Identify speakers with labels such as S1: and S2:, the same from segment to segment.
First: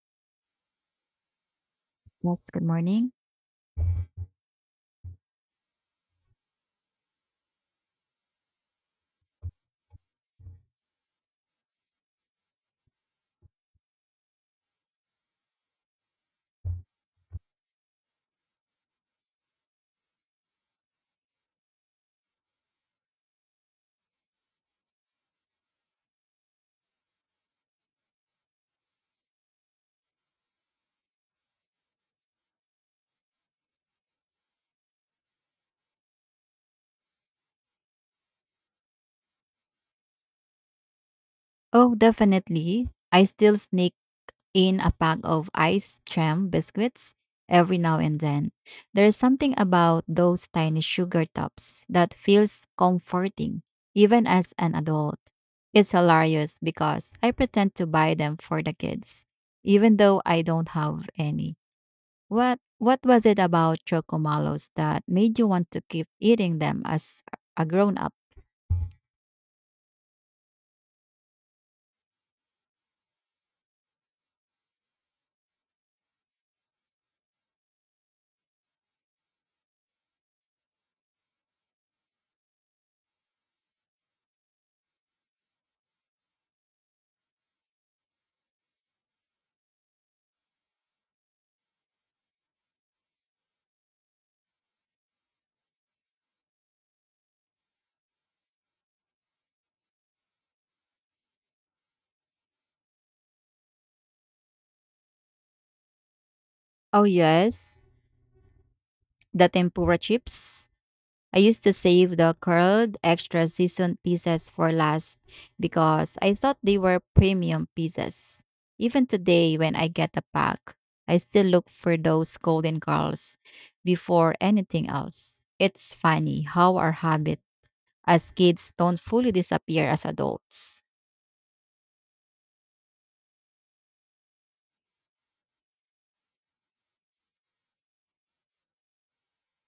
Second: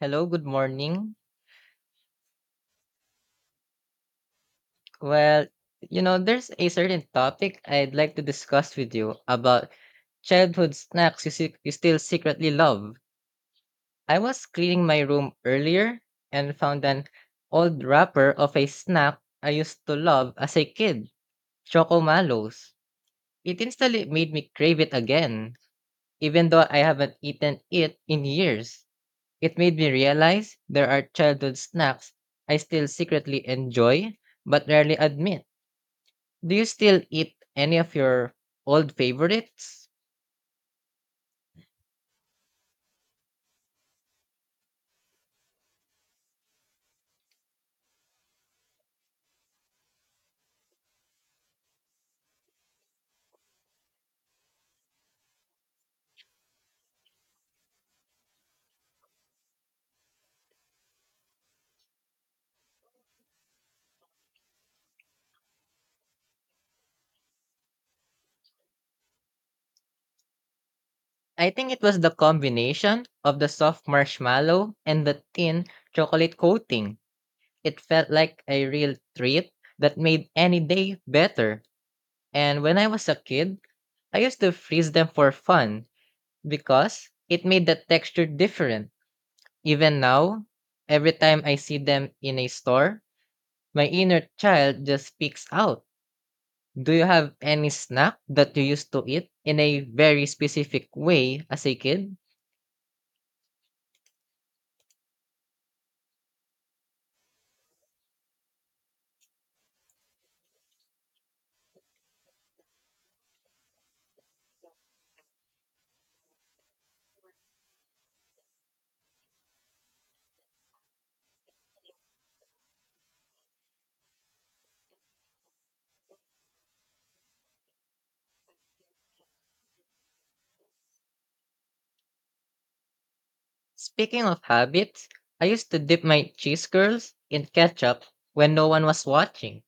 S1: Hello, good morning.
S2: Yes, good morning.
S1: Well, you know, there's a certain topic I'd like to discuss with you about childhood snacks you still secretly love. I was cleaning my room earlier and found an old wrapper of a snack I used to love as a kid, Chocomalos. It instantly made me crave it again, even though I haven't eaten it in years. It made me realize there are childhood snacks I still secretly enjoy but rarely admit. Do you still eat any of your old favorites?
S2: Oh, definitely. I still sneak in a pack of ice jam biscuits every now and then. There's something about those tiny sugar tops that feels comforting, even as an adult. It's hilarious because I pretend to buy them for the kids, even though I don't have any. What was it about chocomalos that made you want to keep eating them as a grown up?
S1: I think it was the combination of the soft marshmallow and the thin chocolate coating. It felt like a real treat that made any day better. And when I was a kid, I used to freeze them for fun because it made the texture different. Even now, every time I see them in a store, my inner child just speaks out. Do you have any snack that you used to eat in a very specific way as a kid?
S2: Oh yes, the tempura chips. I used to save the curled extra seasoned pieces for last because I thought they were premium pieces. Even today when I get a pack, I still look for those golden curls before anything else. It's funny how our habits as kids don't fully disappear as adults.
S1: Speaking of habits, I used to dip my cheese curls in ketchup when no one was watching.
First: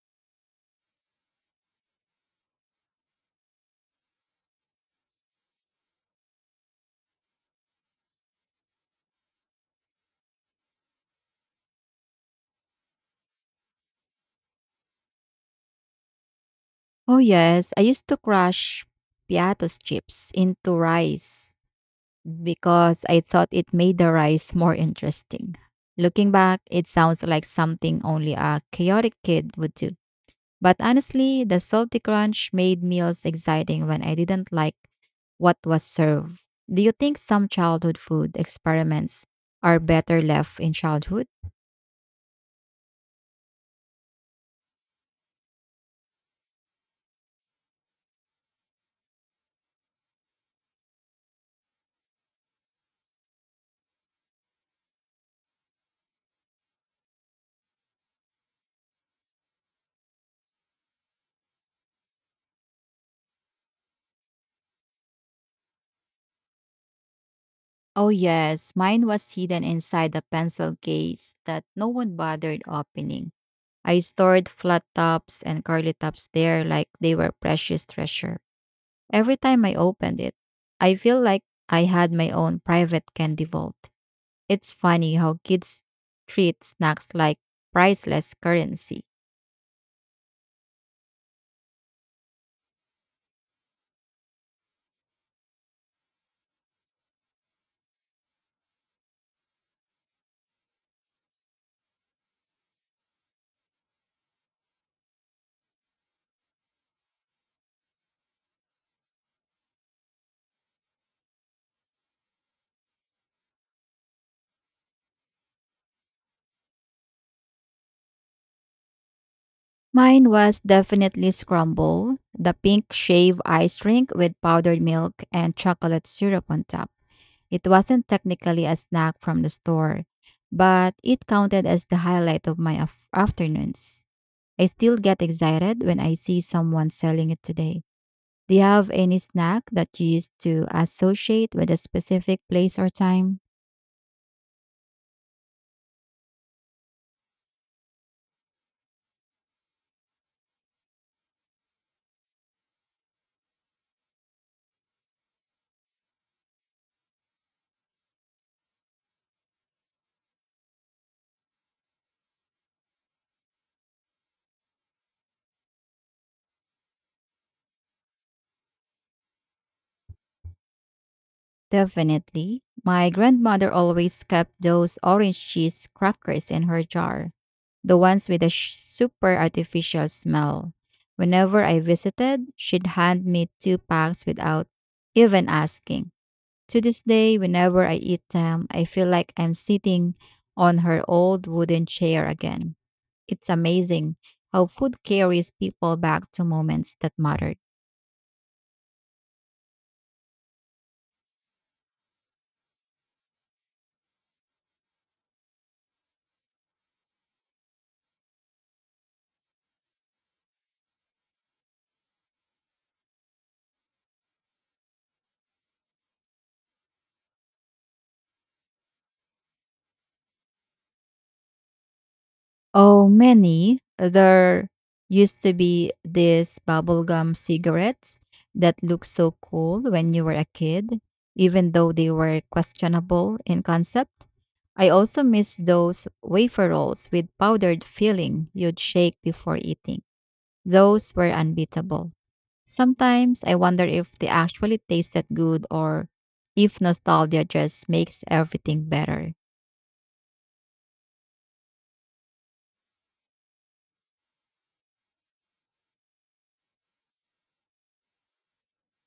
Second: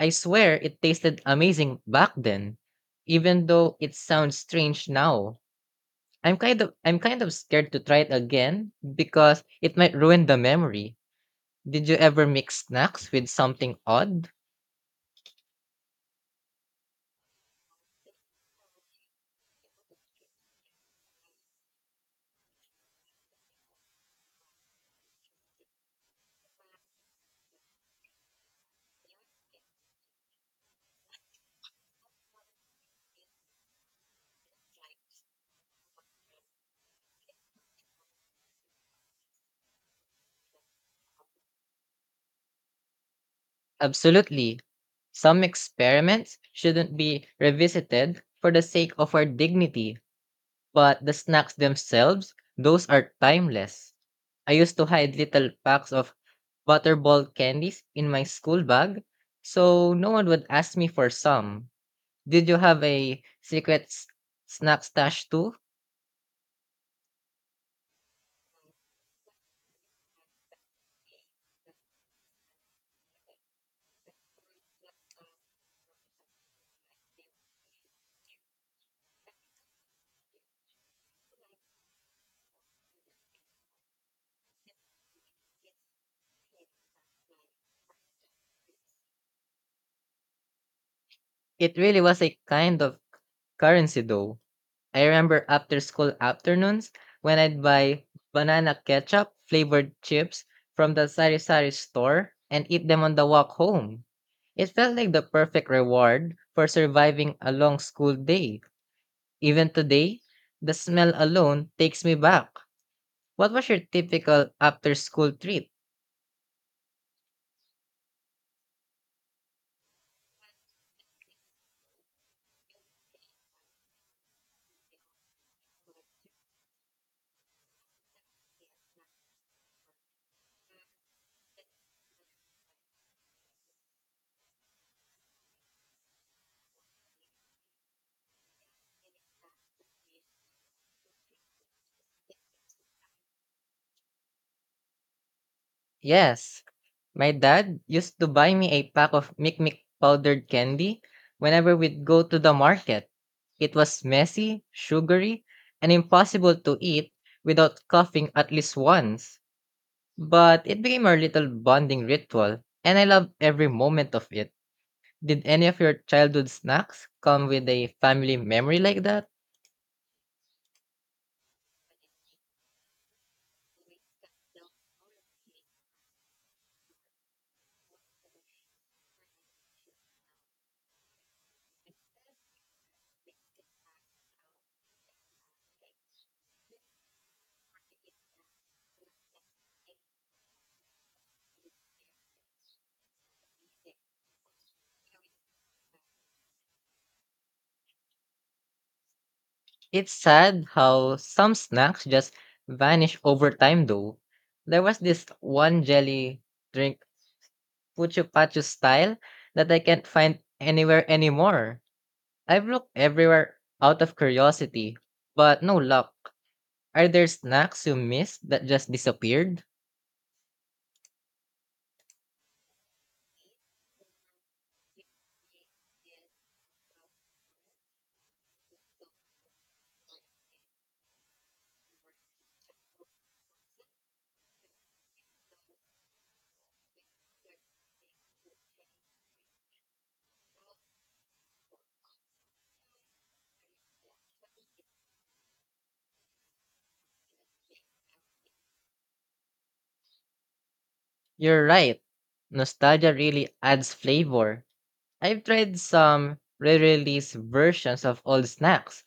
S1: I swear it tasted amazing back then, even though it sounds strange now. I'm kind of scared to try it again because it might ruin the memory. Did you ever mix snacks with something odd?
S2: Oh, yes, I used to crush piatos chips into rice because I thought it made the rice more interesting. Looking back, it sounds like something only a chaotic kid would do. But honestly, the salty crunch made meals exciting when I didn't like what was served. Do you think some childhood food experiments are better left in childhood?
S1: Absolutely. Some experiments shouldn't be revisited for the sake of our dignity, but the snacks themselves, those are timeless. I used to hide little packs of butterball candies in my school bag, so no one would ask me for some. Did you have a snack stash too?
S2: Oh, yes. Mine was hidden inside a pencil case that no one bothered opening. I stored flat tops and curly tops there like they were precious treasure. Every time I opened it, I feel like I had my own private candy vault. It's funny how kids treat snacks like priceless currency.
S1: It really was a kind of currency though. I remember after school afternoons when I'd buy banana ketchup flavored chips from the sari-sari store and eat them on the walk home. It felt like the perfect reward for surviving a long school day. Even today, the smell alone takes me back. What was your typical after school treat?
S2: Mine was definitely Scramble, the pink shave ice drink with powdered milk and chocolate syrup on top. It wasn't technically a snack from the store, but it counted as the highlight of my afternoons. I still get excited when I see someone selling it today. Do you have any snack that you used to associate with a specific place or time?
S1: Yes. My dad used to buy me a pack of Mikmik powdered candy whenever we'd go to the market. It was messy, sugary, and impossible to eat without coughing at least once. But it became our little bonding ritual, and I loved every moment of it. Did any of your childhood snacks come with a family memory like that?
S2: Definitely. My grandmother always kept those orange cheese crackers in her jar, the ones with a super artificial smell. Whenever I visited, she'd hand me 2 packs without even asking. To this day, whenever I eat them, I feel like I'm sitting on her old wooden chair again. It's amazing how food carries people back to moments that mattered.
S1: It's sad how some snacks just vanish over time, though. There was this one jelly drink Pucho Pacho style that I can't find anywhere anymore. I've looked everywhere out of curiosity, but no luck. Are there snacks you missed that just disappeared?
S2: Oh, many. There used to be these bubblegum cigarettes that looked so cool when you were a kid, even though they were questionable in concept. I also miss those wafer rolls with powdered filling you'd shake before eating. Those were unbeatable. Sometimes I wonder if they actually tasted good or if nostalgia just makes everything better.
S1: You're right. Nostalgia really adds flavor. I've tried some re-release versions of old snacks,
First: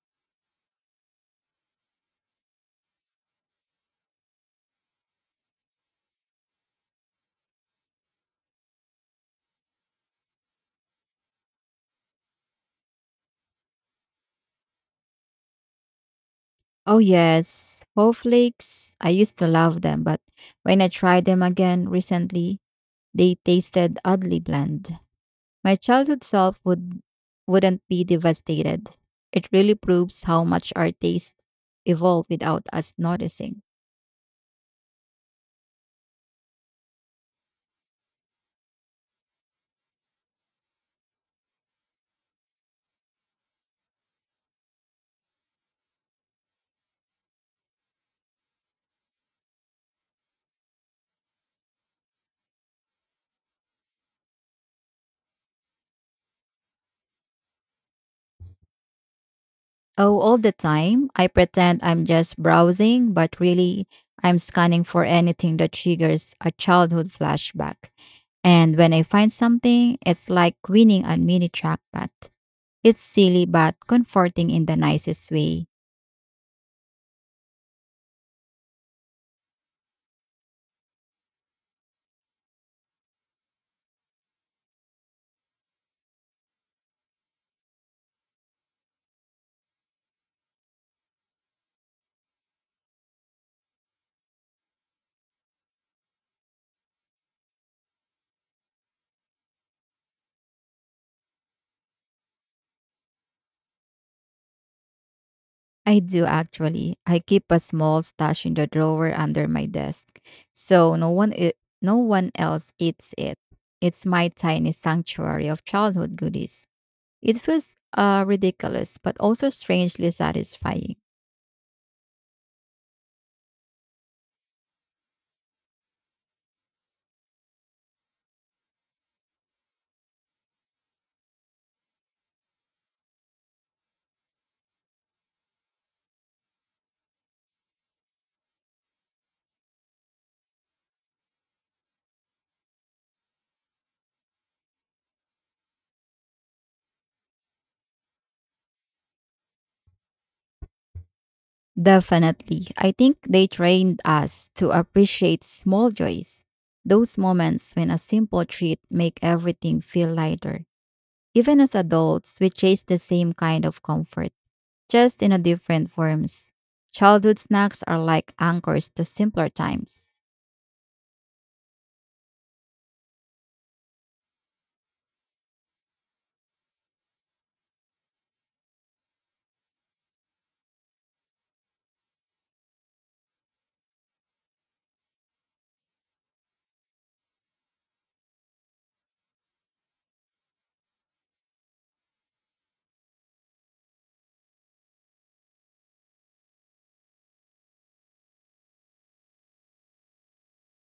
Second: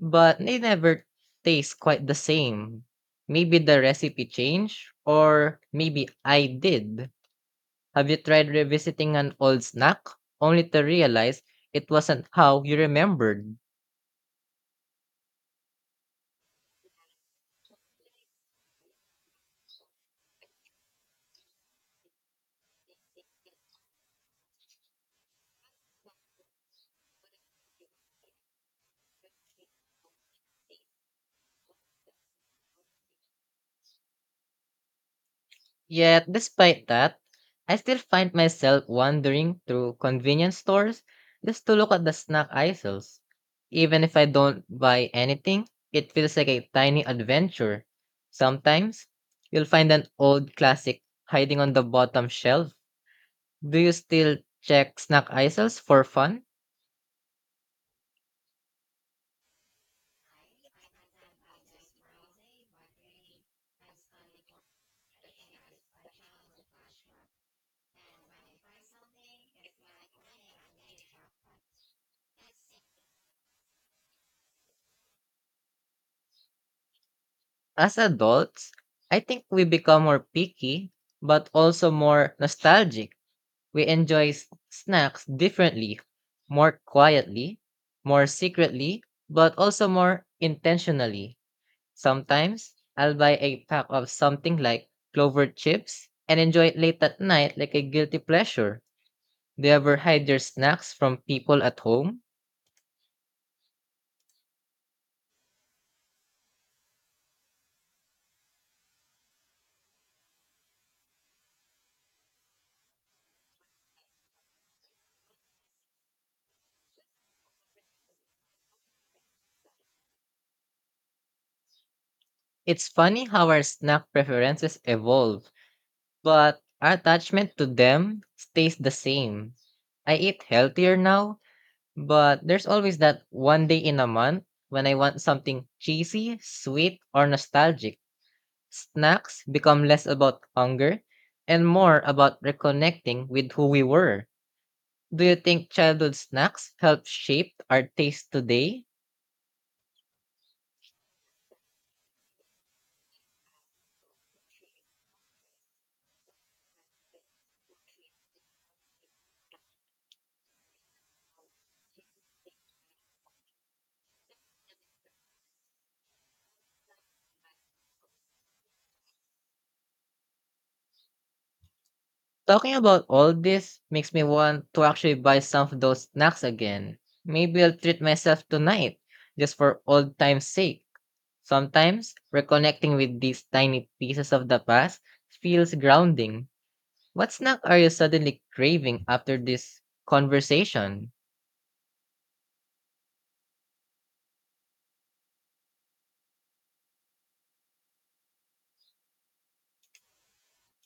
S1: but they never taste quite the same. Maybe the recipe changed, or maybe I did. Have you tried revisiting an old snack only to realize it wasn't how you remembered?
S2: Oh yes, whole flakes. I used to love them, but when I tried them again recently, they tasted oddly bland. My childhood self would Wouldn't be devastated. It really proves how much our taste evolve without us noticing.
S1: Yet, despite that, I still find myself wandering through convenience stores just to look at the snack aisles. Even if I don't buy anything, it feels like a tiny adventure. Sometimes, you'll find an old classic hiding on the bottom shelf. Do you still check snack aisles for fun?
S2: Oh, all the time. I pretend I'm just browsing, but really I'm scanning for anything that triggers a childhood flashback. And when I find something, it's like winning a mini trackpad. It's silly but comforting in the nicest way.
S1: As adults, I think we become more picky, but also more nostalgic. We enjoy snacks differently, more quietly, more secretly, but also more intentionally. Sometimes I'll buy a pack of something like clover chips and enjoy it late at night like a guilty pleasure. Do you ever hide your snacks from people at home?
S2: I do actually. I keep a small stash in the drawer under my desk, so no one else eats it. It's my tiny sanctuary of childhood goodies. It feels ridiculous, but also strangely satisfying.
S1: It's funny how our snack preferences evolve. But our attachment to them stays the same. I eat healthier now, but there's always that one day in a month when I want something cheesy, sweet, or nostalgic. Snacks become less about hunger and more about reconnecting with who we were. Do you think childhood snacks help shape our taste today?
S2: Definitely. I think they trained us to appreciate small joys, those moments when a simple treat make everything feel lighter. Even as adults, we chase the same kind of comfort, just in a different forms. Childhood snacks are like anchors to simpler times.
S1: Talking about all this makes me want to actually buy some of those snacks again. Maybe I'll treat myself tonight, just for old time's sake. Sometimes, reconnecting with these tiny pieces of the past feels grounding. What snack are you suddenly craving after this conversation?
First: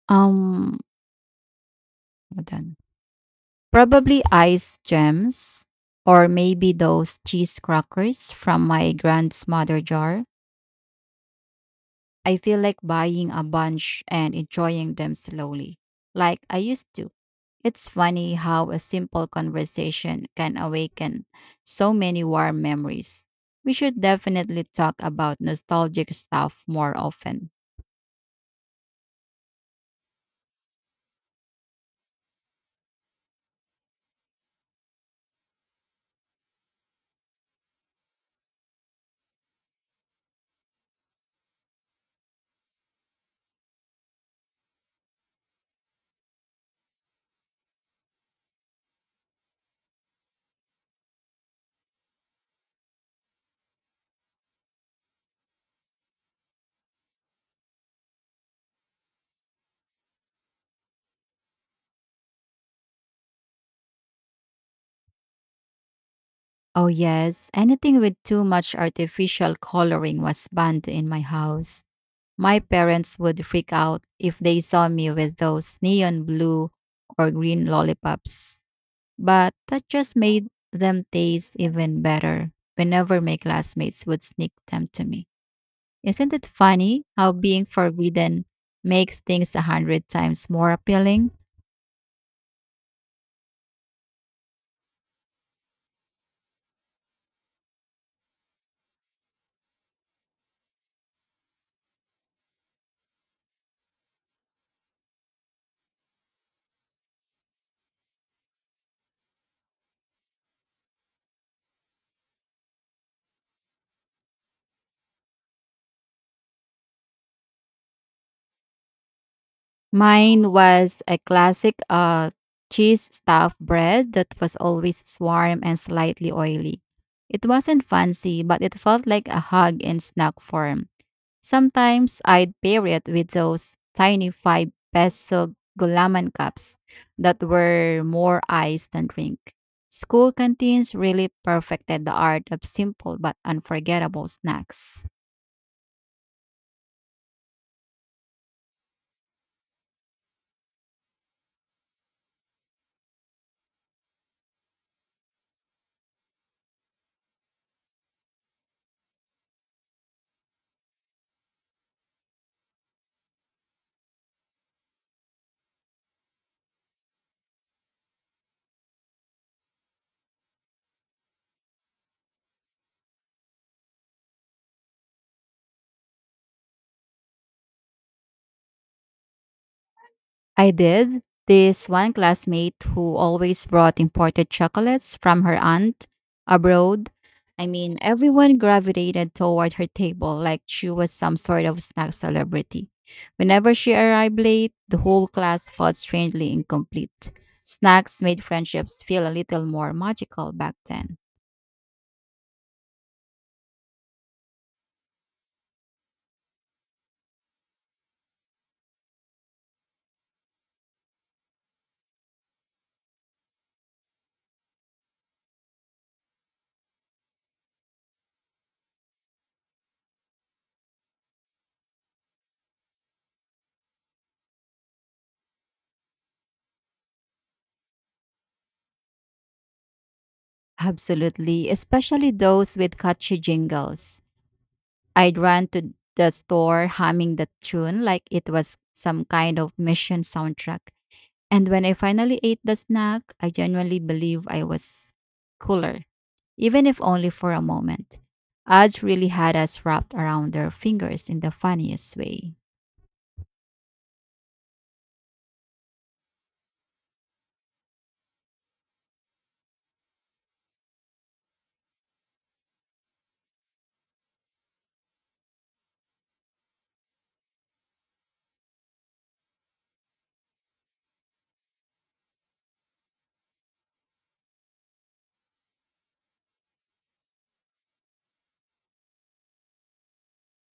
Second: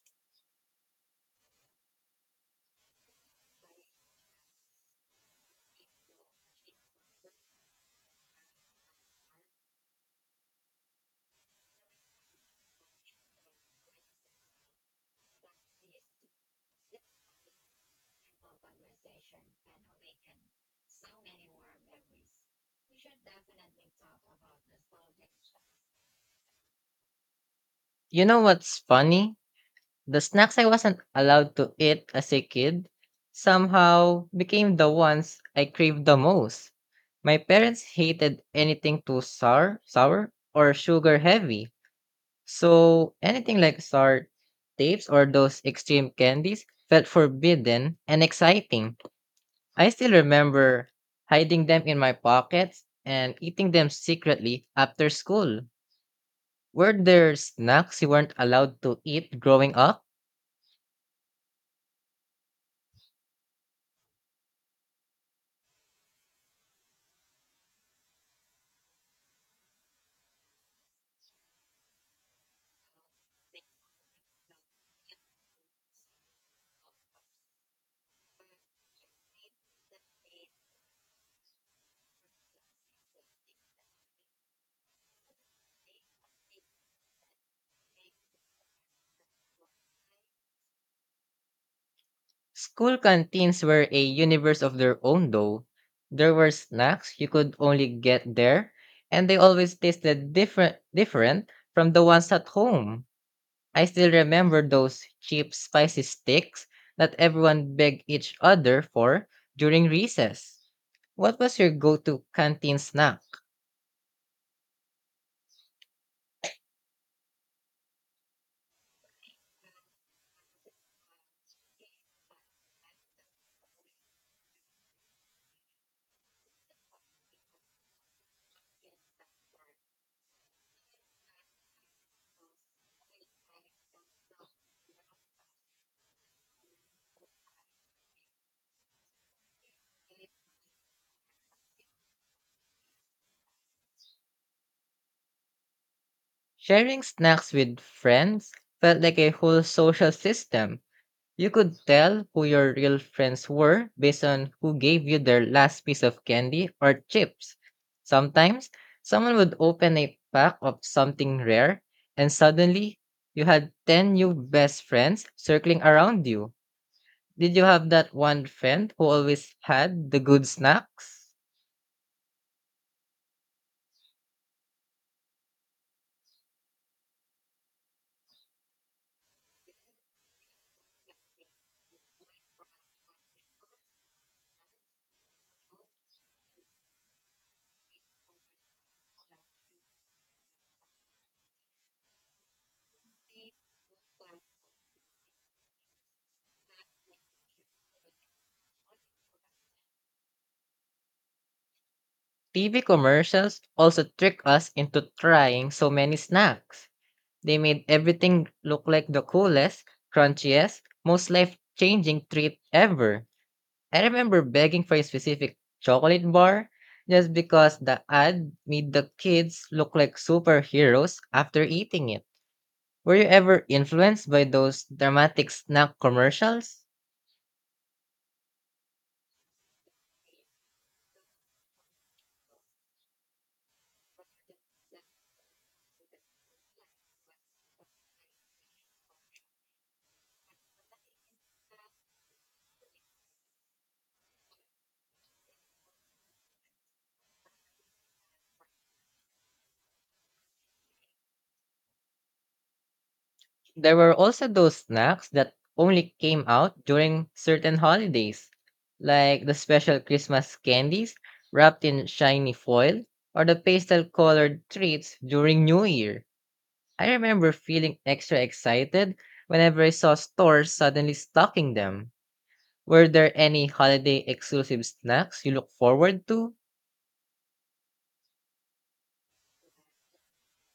S2: Um, Hold on. Probably ice gems or maybe those cheese crackers from my grandmother jar. I feel like buying a bunch and enjoying them slowly, like I used to. It's funny how a simple conversation can awaken so many warm memories. We should definitely talk about nostalgic stuff more often.
S1: You know what's funny? The snacks I wasn't allowed to eat as a kid somehow became the ones I craved the most. My parents hated anything too sour or sugar heavy. So anything like sour tapes or those extreme candies felt forbidden and exciting. I still remember hiding them in my pockets and eating them secretly after school. Were there snacks you weren't allowed to eat growing up?
S2: Oh, yes. Anything with too much artificial coloring was banned in my house. My parents would freak out if they saw me with those neon blue or green lollipops. But that just made them taste even better whenever my classmates would sneak them to me. Isn't it funny how being forbidden makes things 100 times more appealing?
S1: School canteens were a universe of their own, though. There were snacks you could only get there, and they always tasted different from the ones at home. I still remember those cheap spicy sticks that everyone begged each other for during recess. What was your go-to canteen snack?
S2: Mine was a classic cheese stuffed bread that was always warm and slightly oily. It wasn't fancy, but it felt like a hug in snack form. Sometimes I'd pair it with those tiny 5 peso gulaman cups that were more ice than drink. School canteens really perfected the art of simple but unforgettable snacks.
S1: Sharing snacks with friends felt like a whole social system. You could tell who your real friends were based on who gave you their last piece of candy or chips. Sometimes, someone would open a pack of something rare, and suddenly, you had 10 new best friends circling around you. Did you have that one friend who always had the good snacks?
S2: I did. This one classmate who always brought imported chocolates from her aunt abroad. I mean, everyone gravitated toward her table like she was some sort of snack celebrity. Whenever she arrived late, the whole class felt strangely incomplete. Snacks made friendships feel a little more magical back then.
S1: TV commercials also trick us into trying so many snacks. They made everything look like the coolest, crunchiest, most life changing treat ever. I remember begging for a specific chocolate bar just because the ad made the kids look like superheroes after eating it. Were you ever influenced by those dramatic snack commercials?
S2: Absolutely, especially those with catchy jingles. I'd run to the store humming the tune like it was some kind of mission soundtrack. And when I finally ate the snack, I genuinely believe I was cooler, even if only for a moment. Ads really had us wrapped around their fingers in the funniest way.
S1: There were also those snacks that only came out during certain holidays, like the special Christmas candies wrapped in shiny foil or the pastel colored treats during New Year. I remember feeling extra excited whenever I saw stores suddenly stocking them. Were there any holiday exclusive snacks you look forward to?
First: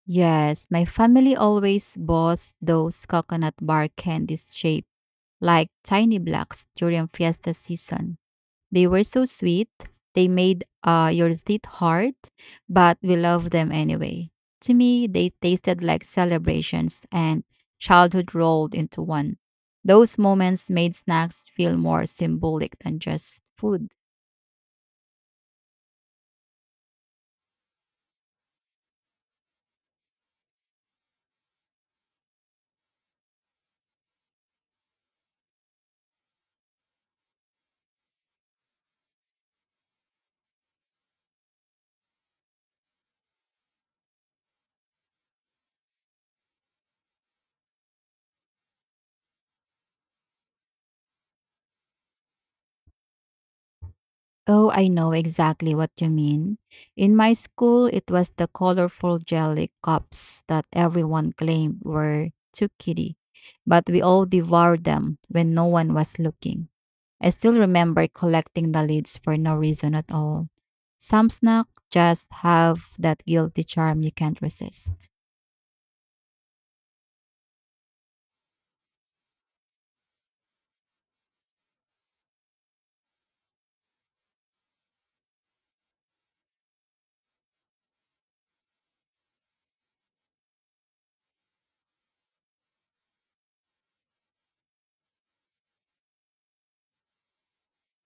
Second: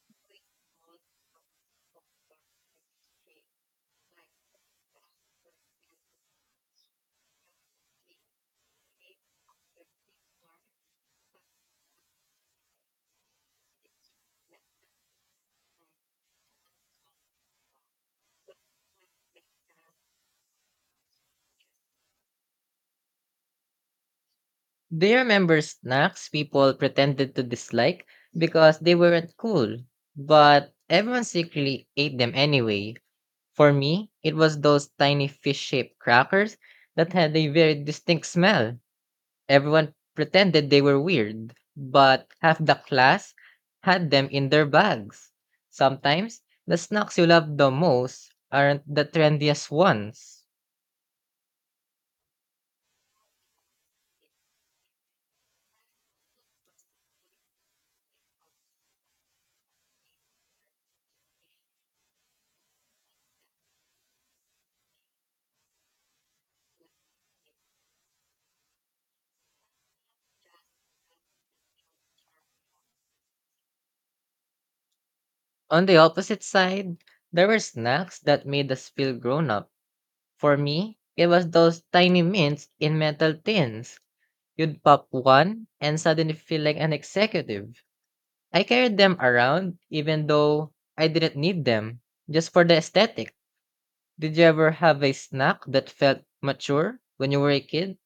S2: Yes, my family always bought those coconut bar candies shaped like tiny blocks during fiesta season. They were so sweet. They made your teeth hard, but we loved them anyway. To me, they tasted like celebrations and childhood rolled into one. Those moments made snacks feel more symbolic than just food.
S1: Do you remember snacks people pretended to dislike because they weren't cool? But everyone secretly ate them anyway. For me, it was those tiny fish shaped crackers that had a very distinct smell. Everyone pretended they were weird, but half the class had them in their bags. Sometimes, the snacks you love the most aren't the trendiest ones.
S2: Oh, I know exactly what you mean. In my school, it was the colorful jelly cups that everyone claimed were too kitty, but we all devoured them when no one was looking. I still remember collecting the lids for no reason at all. Some snacks just have that guilty charm you can't resist.
S1: On the opposite side, there were snacks that made us feel grown up. For me, it was those tiny mints in metal tins. You'd pop one and suddenly feel like an executive. I carried them around even though I didn't need them, just for the aesthetic. Did you ever have a snack that felt mature when you were a kid?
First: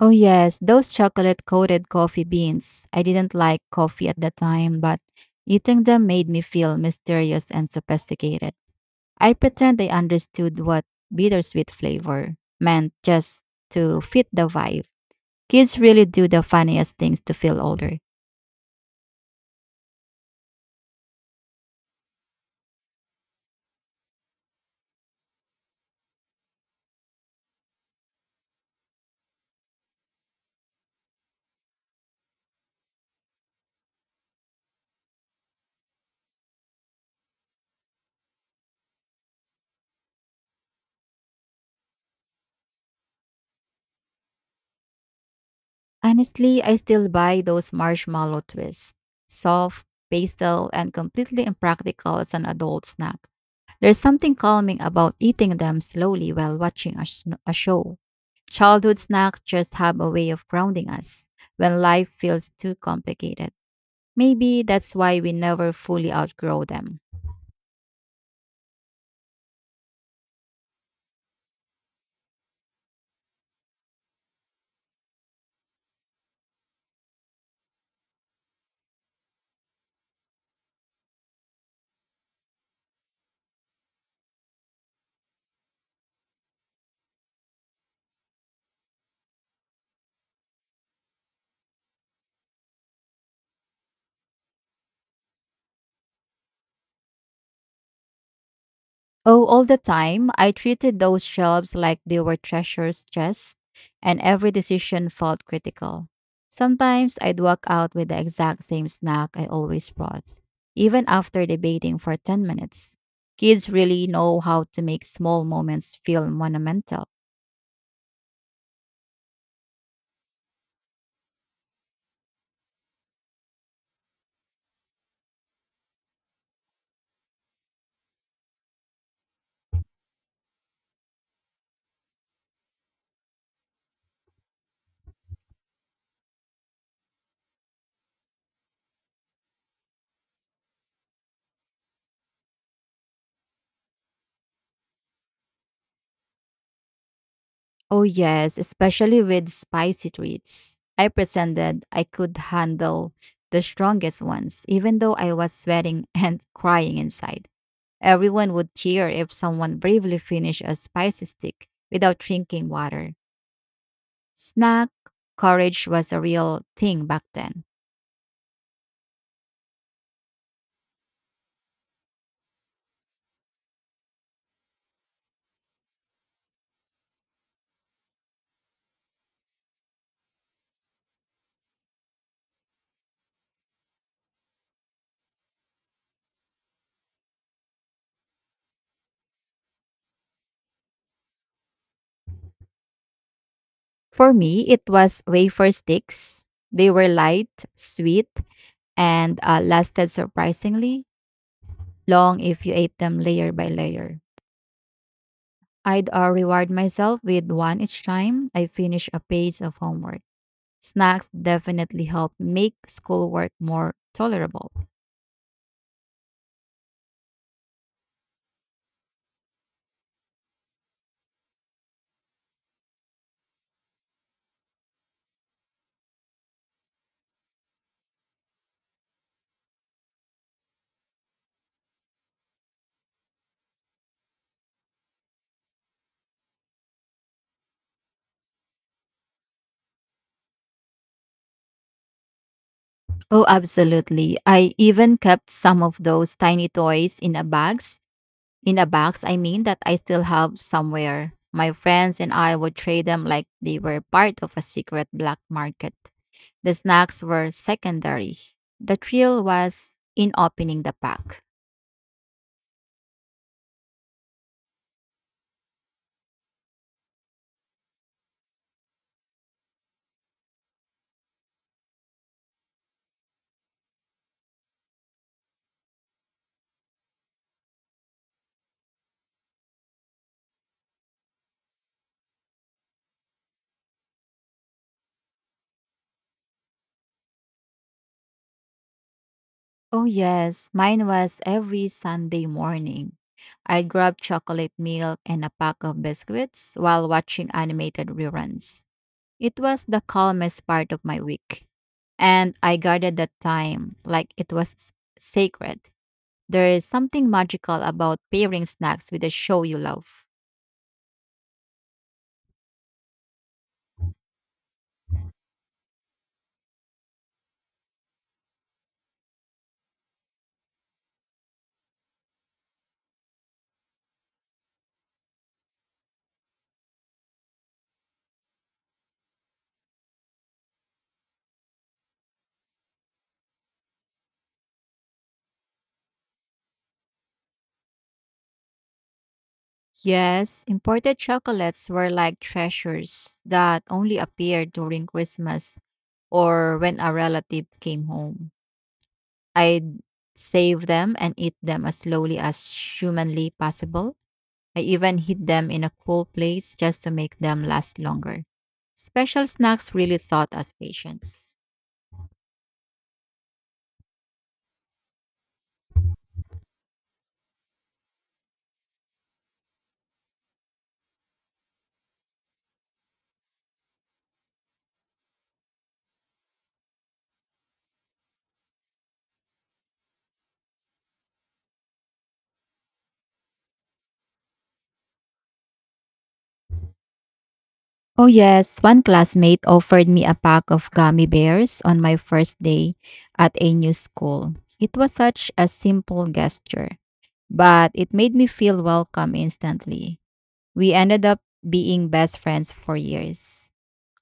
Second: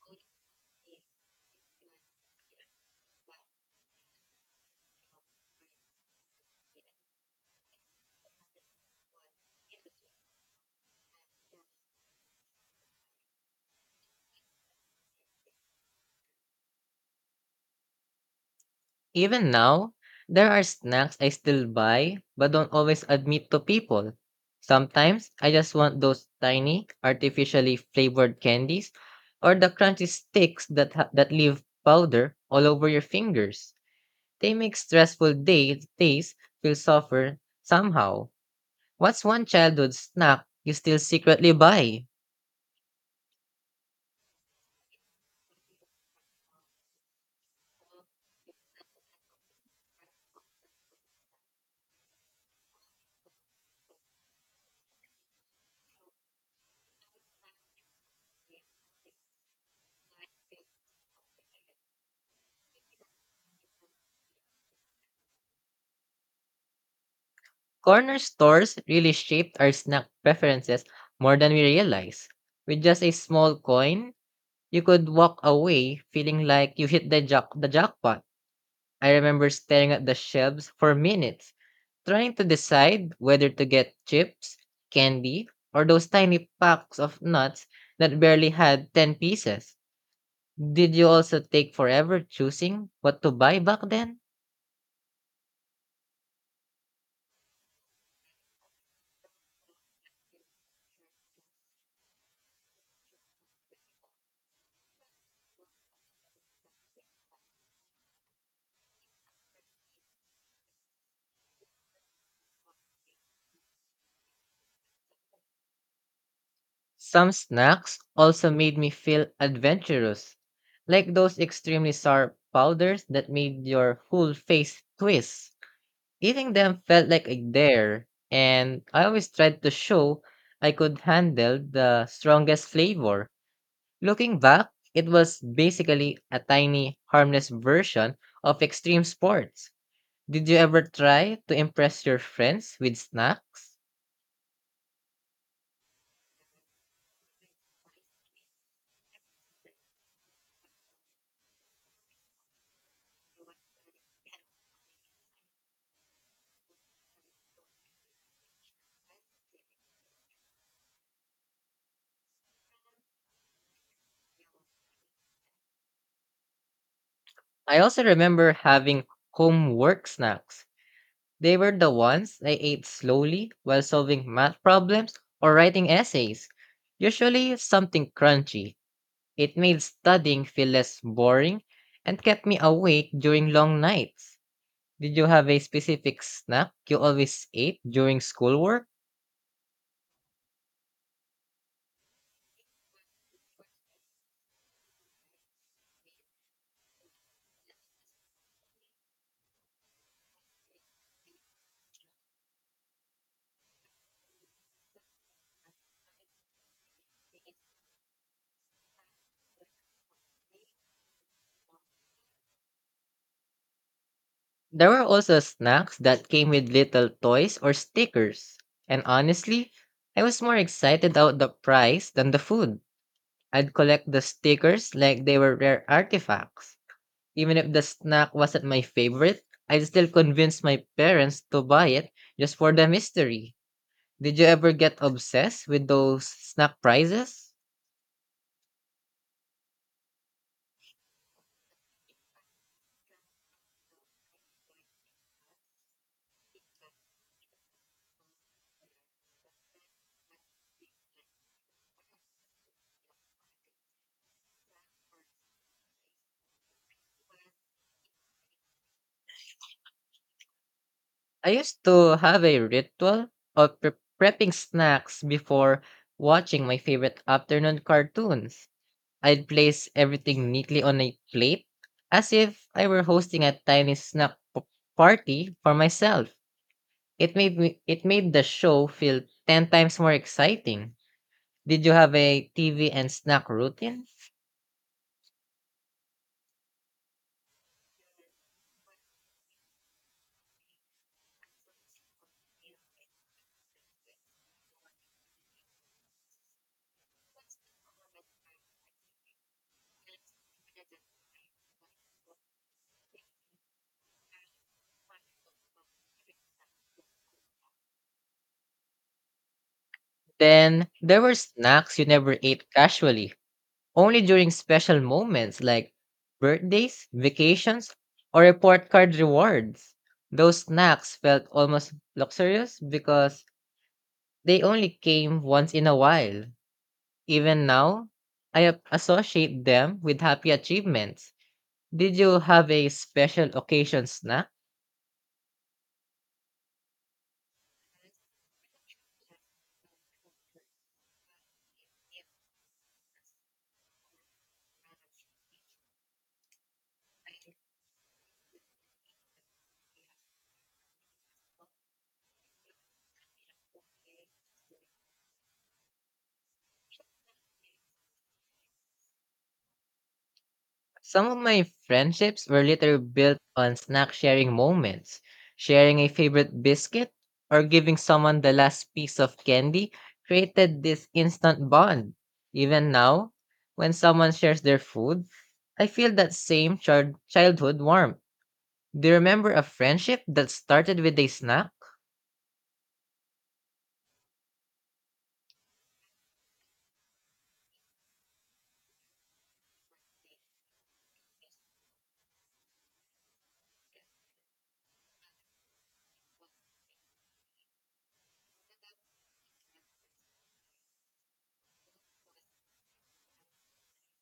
S2: Oh yes, those chocolate-coated coffee beans. I didn't like coffee at the time, but eating them made me feel mysterious and sophisticated. I pretend I understood what bittersweet flavor meant just to fit the vibe. Kids really do the funniest things to feel older.
S1: Even now, there are snacks I still buy but don't always admit to people. Sometimes I just want those tiny, artificially flavored candies or the crunchy sticks that that leave powder all over your fingers. They make days feel softer somehow. What's one childhood snack you still secretly buy?
S2: Honestly, I still buy those marshmallow twists. Soft, pastel, and completely impractical as an adult snack. There's something calming about eating them slowly while watching a show. Childhood snacks just have a way of grounding us when life feels too complicated. Maybe that's why we never fully outgrow them.
S1: Corner stores really shaped our snack preferences more than we realize. With just a small coin, you could walk away feeling like you hit the jackpot. I remember staring at the shelves for minutes, trying to decide whether to get chips, candy, or those tiny packs of nuts that barely had 10 pieces. Did you also take forever choosing what to buy back then?
S2: Oh, all the time. I treated those shelves like they were treasures chests, and every decision felt critical. Sometimes I'd walk out with the exact same snack I always brought, even after debating for 10 minutes. Kids really know how to make small moments feel monumental.
S1: Some snacks also made me feel adventurous, like those extremely sour powders that made your whole face twist. Eating them felt like a dare, and I always tried to show I could handle the strongest flavor. Looking back, it was basically a tiny, harmless version of extreme sports. Did you ever try to impress your friends with snacks?
S2: Oh, yes, especially with spicy treats. I pretended I could handle the strongest ones, even though I was sweating and crying inside. Everyone would cheer if someone bravely finished a spicy stick without drinking water. Snack courage was a real thing back then.
S1: I also remember having homework snacks. They were the ones I ate slowly while solving math problems or writing essays, usually something crunchy. It made studying feel less boring and kept me awake during long nights. Did you have a specific snack you always ate during schoolwork?
S2: For me, it was wafer sticks. They were light, sweet, and lasted surprisingly long if you ate them layer by layer. I'd reward myself with one each time I finished a page of homework. Snacks definitely helped make schoolwork more tolerable.
S1: There were also snacks that came with little toys or stickers. And honestly, I was more excited about the price than the food. I'd collect the stickers like they were rare artifacts. Even if the snack wasn't my favorite, I'd still convince my parents to buy it just for the mystery. Did you ever get obsessed with those snack prizes?
S2: Oh, absolutely. I even kept some of those tiny toys in a box, I mean, that I still have somewhere. My friends and I would trade them like they were part of a secret black market. The snacks were secondary. The thrill was in opening the pack.
S1: I used to have a ritual of prepping snacks before watching my favorite afternoon cartoons. I'd place everything neatly on a plate as if I were hosting a tiny party for myself. It made the show feel 10 times more exciting. Did you have a TV and snack routine?
S2: Oh, yes, mine was every Sunday morning. I grabbed chocolate milk and a pack of biscuits while watching animated reruns. It was the calmest part of my week. And I guarded that time like it was sacred. There is something magical about pairing snacks with a show you love.
S1: Then there were snacks you never ate casually, only during special moments like birthdays, vacations, or report card rewards. Those snacks felt almost luxurious because they only came once in a while. Even now, I associate them with happy achievements. Did you have a special occasion snack?
S2: Yes, imported chocolates were like treasures that only appeared during Christmas or when a relative came home. I'd save them and eat them as slowly as humanly possible. I even hid them in a cool place just to make them last longer. Special snacks really taught us
S1: Some of
S2: patience.
S1: my friendships were later built on snack sharing moments, sharing a favorite biscuit, or giving someone the last piece of candy created this instant bond. Even now, when someone shares their food, I feel that same childhood warmth. Do you remember a friendship that started with a snack?
S2: Oh, yes, one classmate offered me a pack of gummy bears on my first day at a new school. It was such a simple gesture, but it made me feel welcome instantly. We ended up being best friends for years,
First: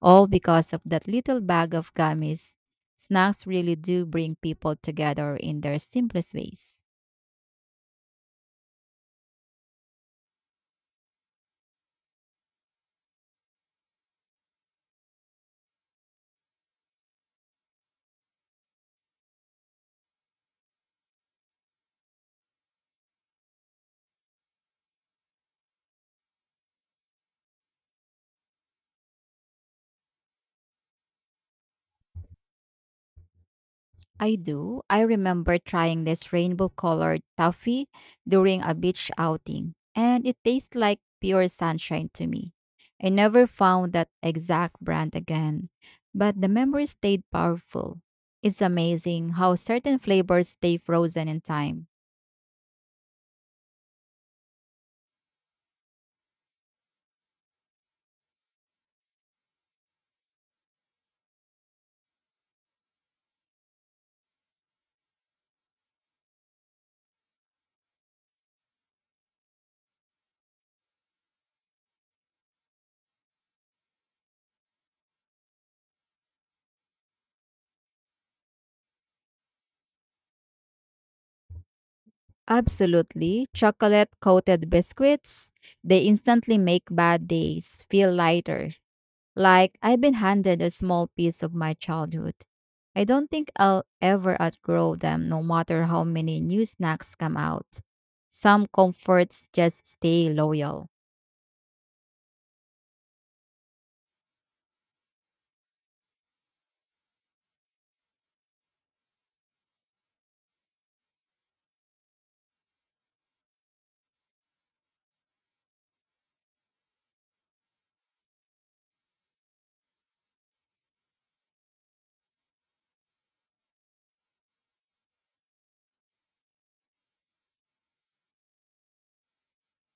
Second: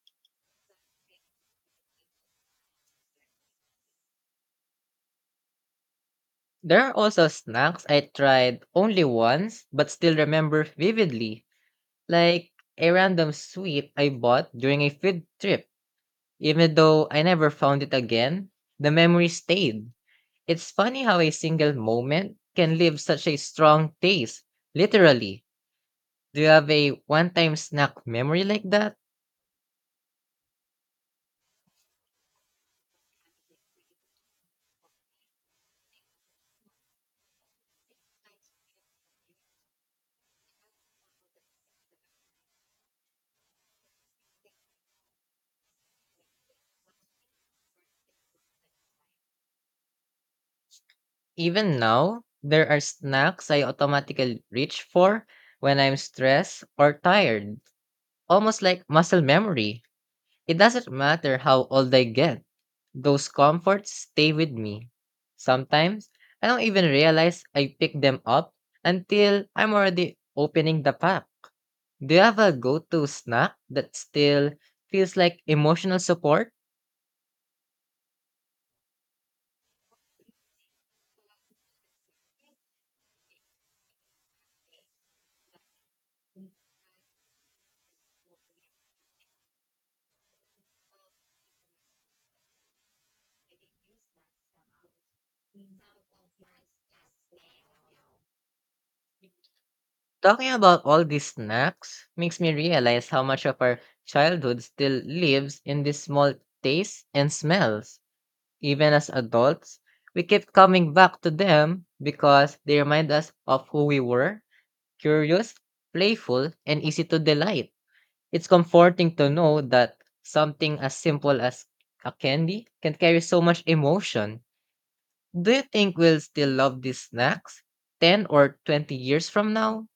S2: all because of that little bag of gummies. Snacks really do bring people together in their simplest
S1: There
S2: ways.
S1: are also snacks I tried only once but still remember vividly, like a random sweet I bought during a field trip. Even though I never found it again, the memory stayed. It's funny how a single moment can leave such a strong taste, literally. Do you have a one time snack memory like that?
S2: I do. I remember trying this rainbow colored toffee during a beach outing, and it tastes like pure sunshine to me. I never found that exact brand again, but the memory stayed powerful. It's amazing how certain flavors stay frozen in
S1: Even
S2: time.
S1: now, there are snacks I automatically reach for when I'm stressed or tired, almost like muscle memory. It doesn't matter how old I get, those comforts stay with me. Sometimes, I don't even realize I pick them up until I'm already opening the pack. Do you have a go to snack that still feels like emotional support?
S2: Absolutely. Chocolate coated biscuits, they instantly make bad days feel lighter. Like, I've been handed a small piece of my childhood. I don't think I'll ever outgrow them, no matter how many new snacks come out. Some comforts just stay
S1: Talking about
S2: loyal.
S1: all these snacks makes me realize how much of our childhood still lives in these small tastes and smells. Even as adults, we keep coming back to them because they remind us of who we were, curious, playful, and easy to delight. It's comforting to know that something as simple as a candy can carry so much emotion. Do you think we'll still love these snacks 10 or 20 years from now?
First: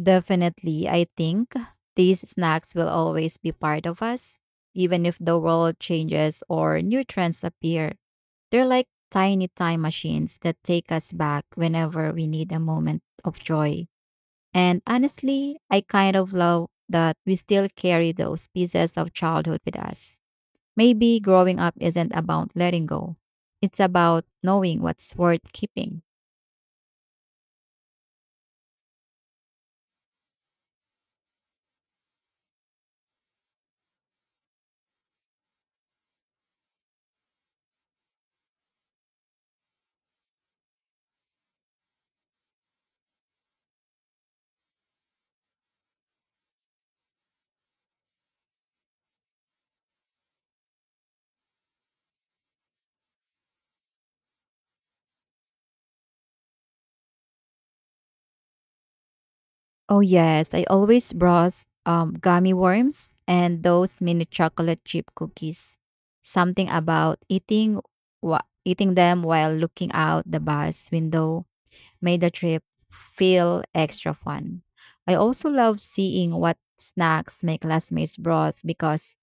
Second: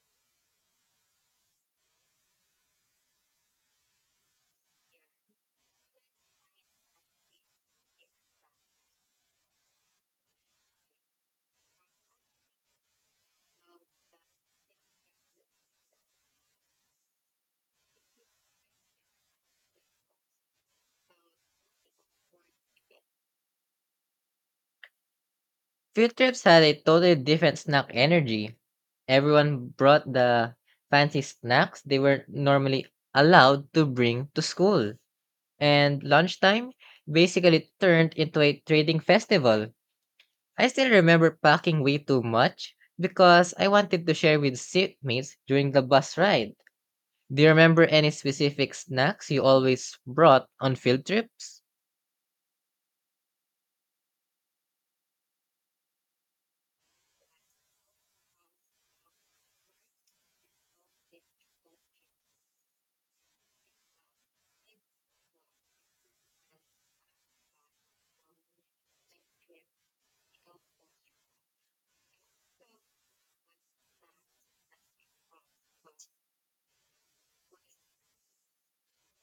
S2: Definitely, I think these snacks will always be part of us, even if the world changes or new trends appear. They're like tiny time machines that take us back whenever we need a moment of joy. And honestly, I kind of love that we still carry those pieces of childhood with us. Maybe growing up isn't about letting go, it's about knowing what's worth keeping.
S1: Field trips had a totally different snack energy. Everyone brought the fancy snacks they were normally allowed to bring to school. And lunchtime basically turned into a trading festival. I still remember packing way too much because I wanted to share with seatmates during the bus ride. Do you remember any specific snacks you always brought on field trips?
S2: Oh, yes, I always brought gummy worms and those mini chocolate chip cookies. Something about eating, eating them while looking out the bus window made the trip feel extra fun. I also loved seeing what snacks my classmates brought because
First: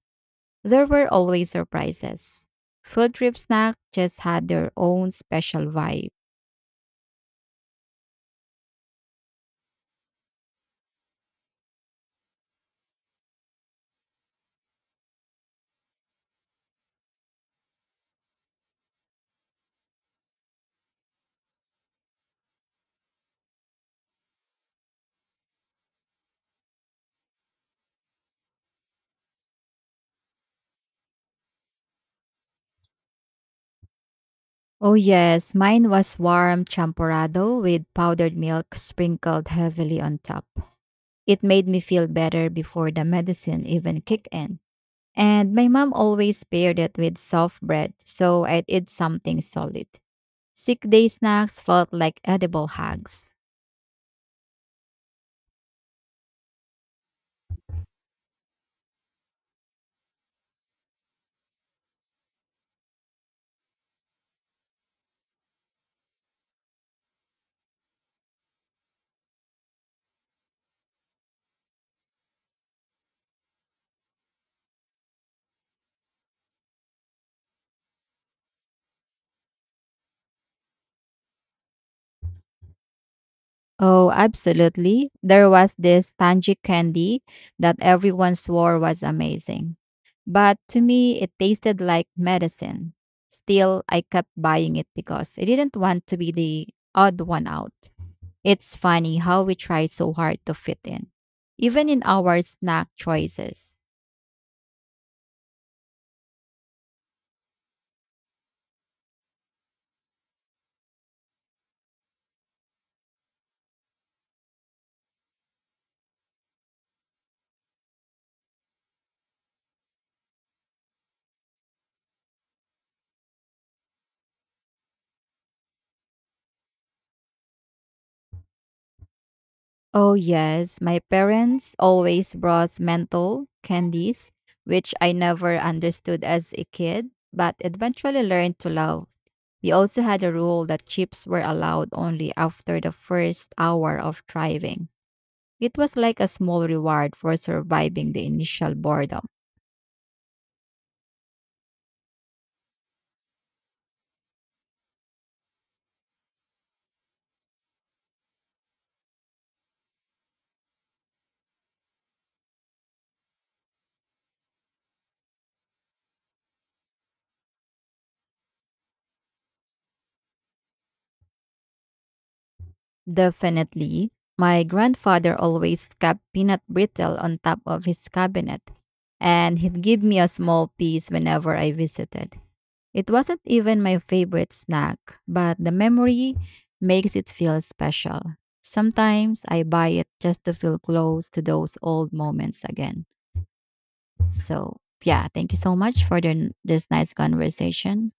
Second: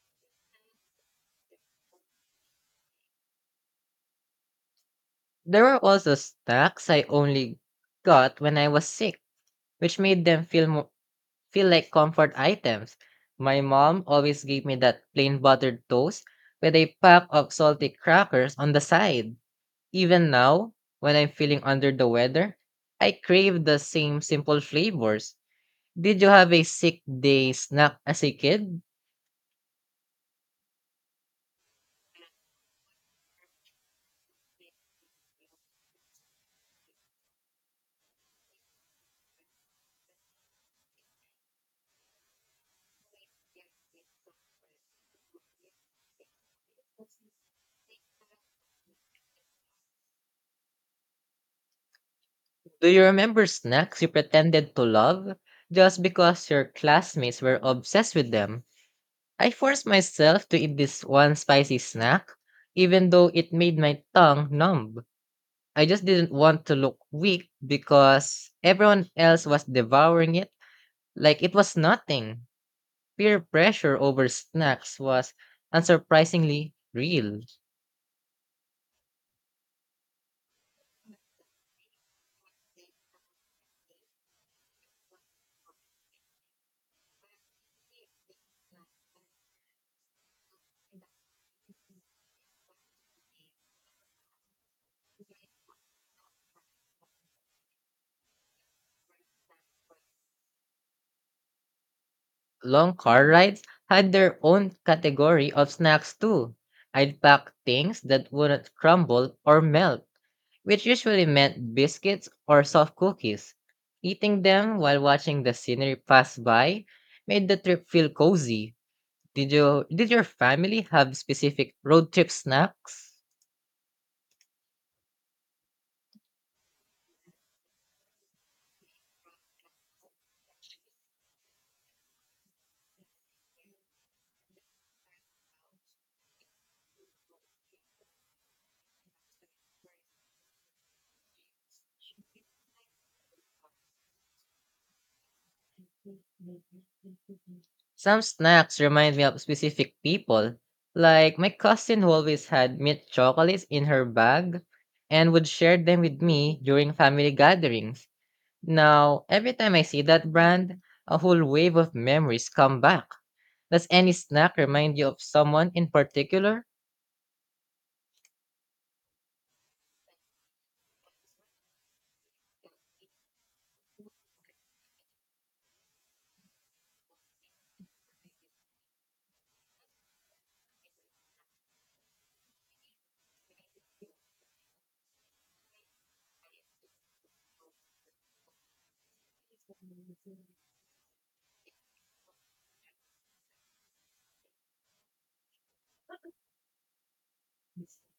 S2: there were always surprises. Field trip snacks just had their own
S1: There
S2: special
S1: were
S2: vibe.
S1: also snacks I only got when I was sick, which made them feel like comfort items. My mom always gave me that plain buttered toast with a pack of salty crackers on the side. Even now, when I'm feeling under the weather, I crave the same simple flavors. Did you have a sick day snack as a kid?
S2: Oh yes, mine was warm champorado with powdered milk sprinkled heavily on top. It made me feel better before the medicine even kicked in. And my mom always paired it with soft bread, so I'd eat something solid. Sick day snacks felt like edible
S1: Do you
S2: hugs.
S1: remember snacks you pretended to love just because your classmates were obsessed with them? I forced myself to eat this one spicy snack, even though it made my tongue numb. I just didn't want to look weak because everyone else was devouring it like it was nothing. Peer pressure over snacks was unsurprisingly real.
S2: Oh, absolutely. There was this tangic candy that everyone swore was amazing. But to me, it tasted like medicine. Still, I kept buying it because I didn't want to be the odd one out. It's funny how we try so hard to fit in, even in our snack
S1: Long car rides
S2: choices.
S1: had their own category of snacks too. I'd pack things that wouldn't crumble or melt, which usually meant biscuits or soft cookies. Eating them while watching the scenery pass by made the trip feel cozy. Did your family have specific road trip snacks?
S2: Oh, yes. My parents always brought menthol candies, which I never understood as a kid, but eventually learned to love. We also had a rule that chips were allowed only after the first hour of driving. It was like a small reward for surviving
S1: Some
S2: the initial
S1: snacks remind me
S2: boredom.
S1: of specific people. Like, my cousin who always had mint chocolates in her bag and would share them with me during family gatherings. Now, every time I see that brand, a whole wave of memories come back. Does any snack remind you of someone in particular?
S2: Definitely. My grandfather always kept peanut brittle on top of his cabinet, and he'd give me a small piece whenever I visited. It wasn't even my favorite snack, but the memory makes it feel special. Sometimes I buy it just to feel close to those old moments again. So, yeah, thank you so much for this nice conversation.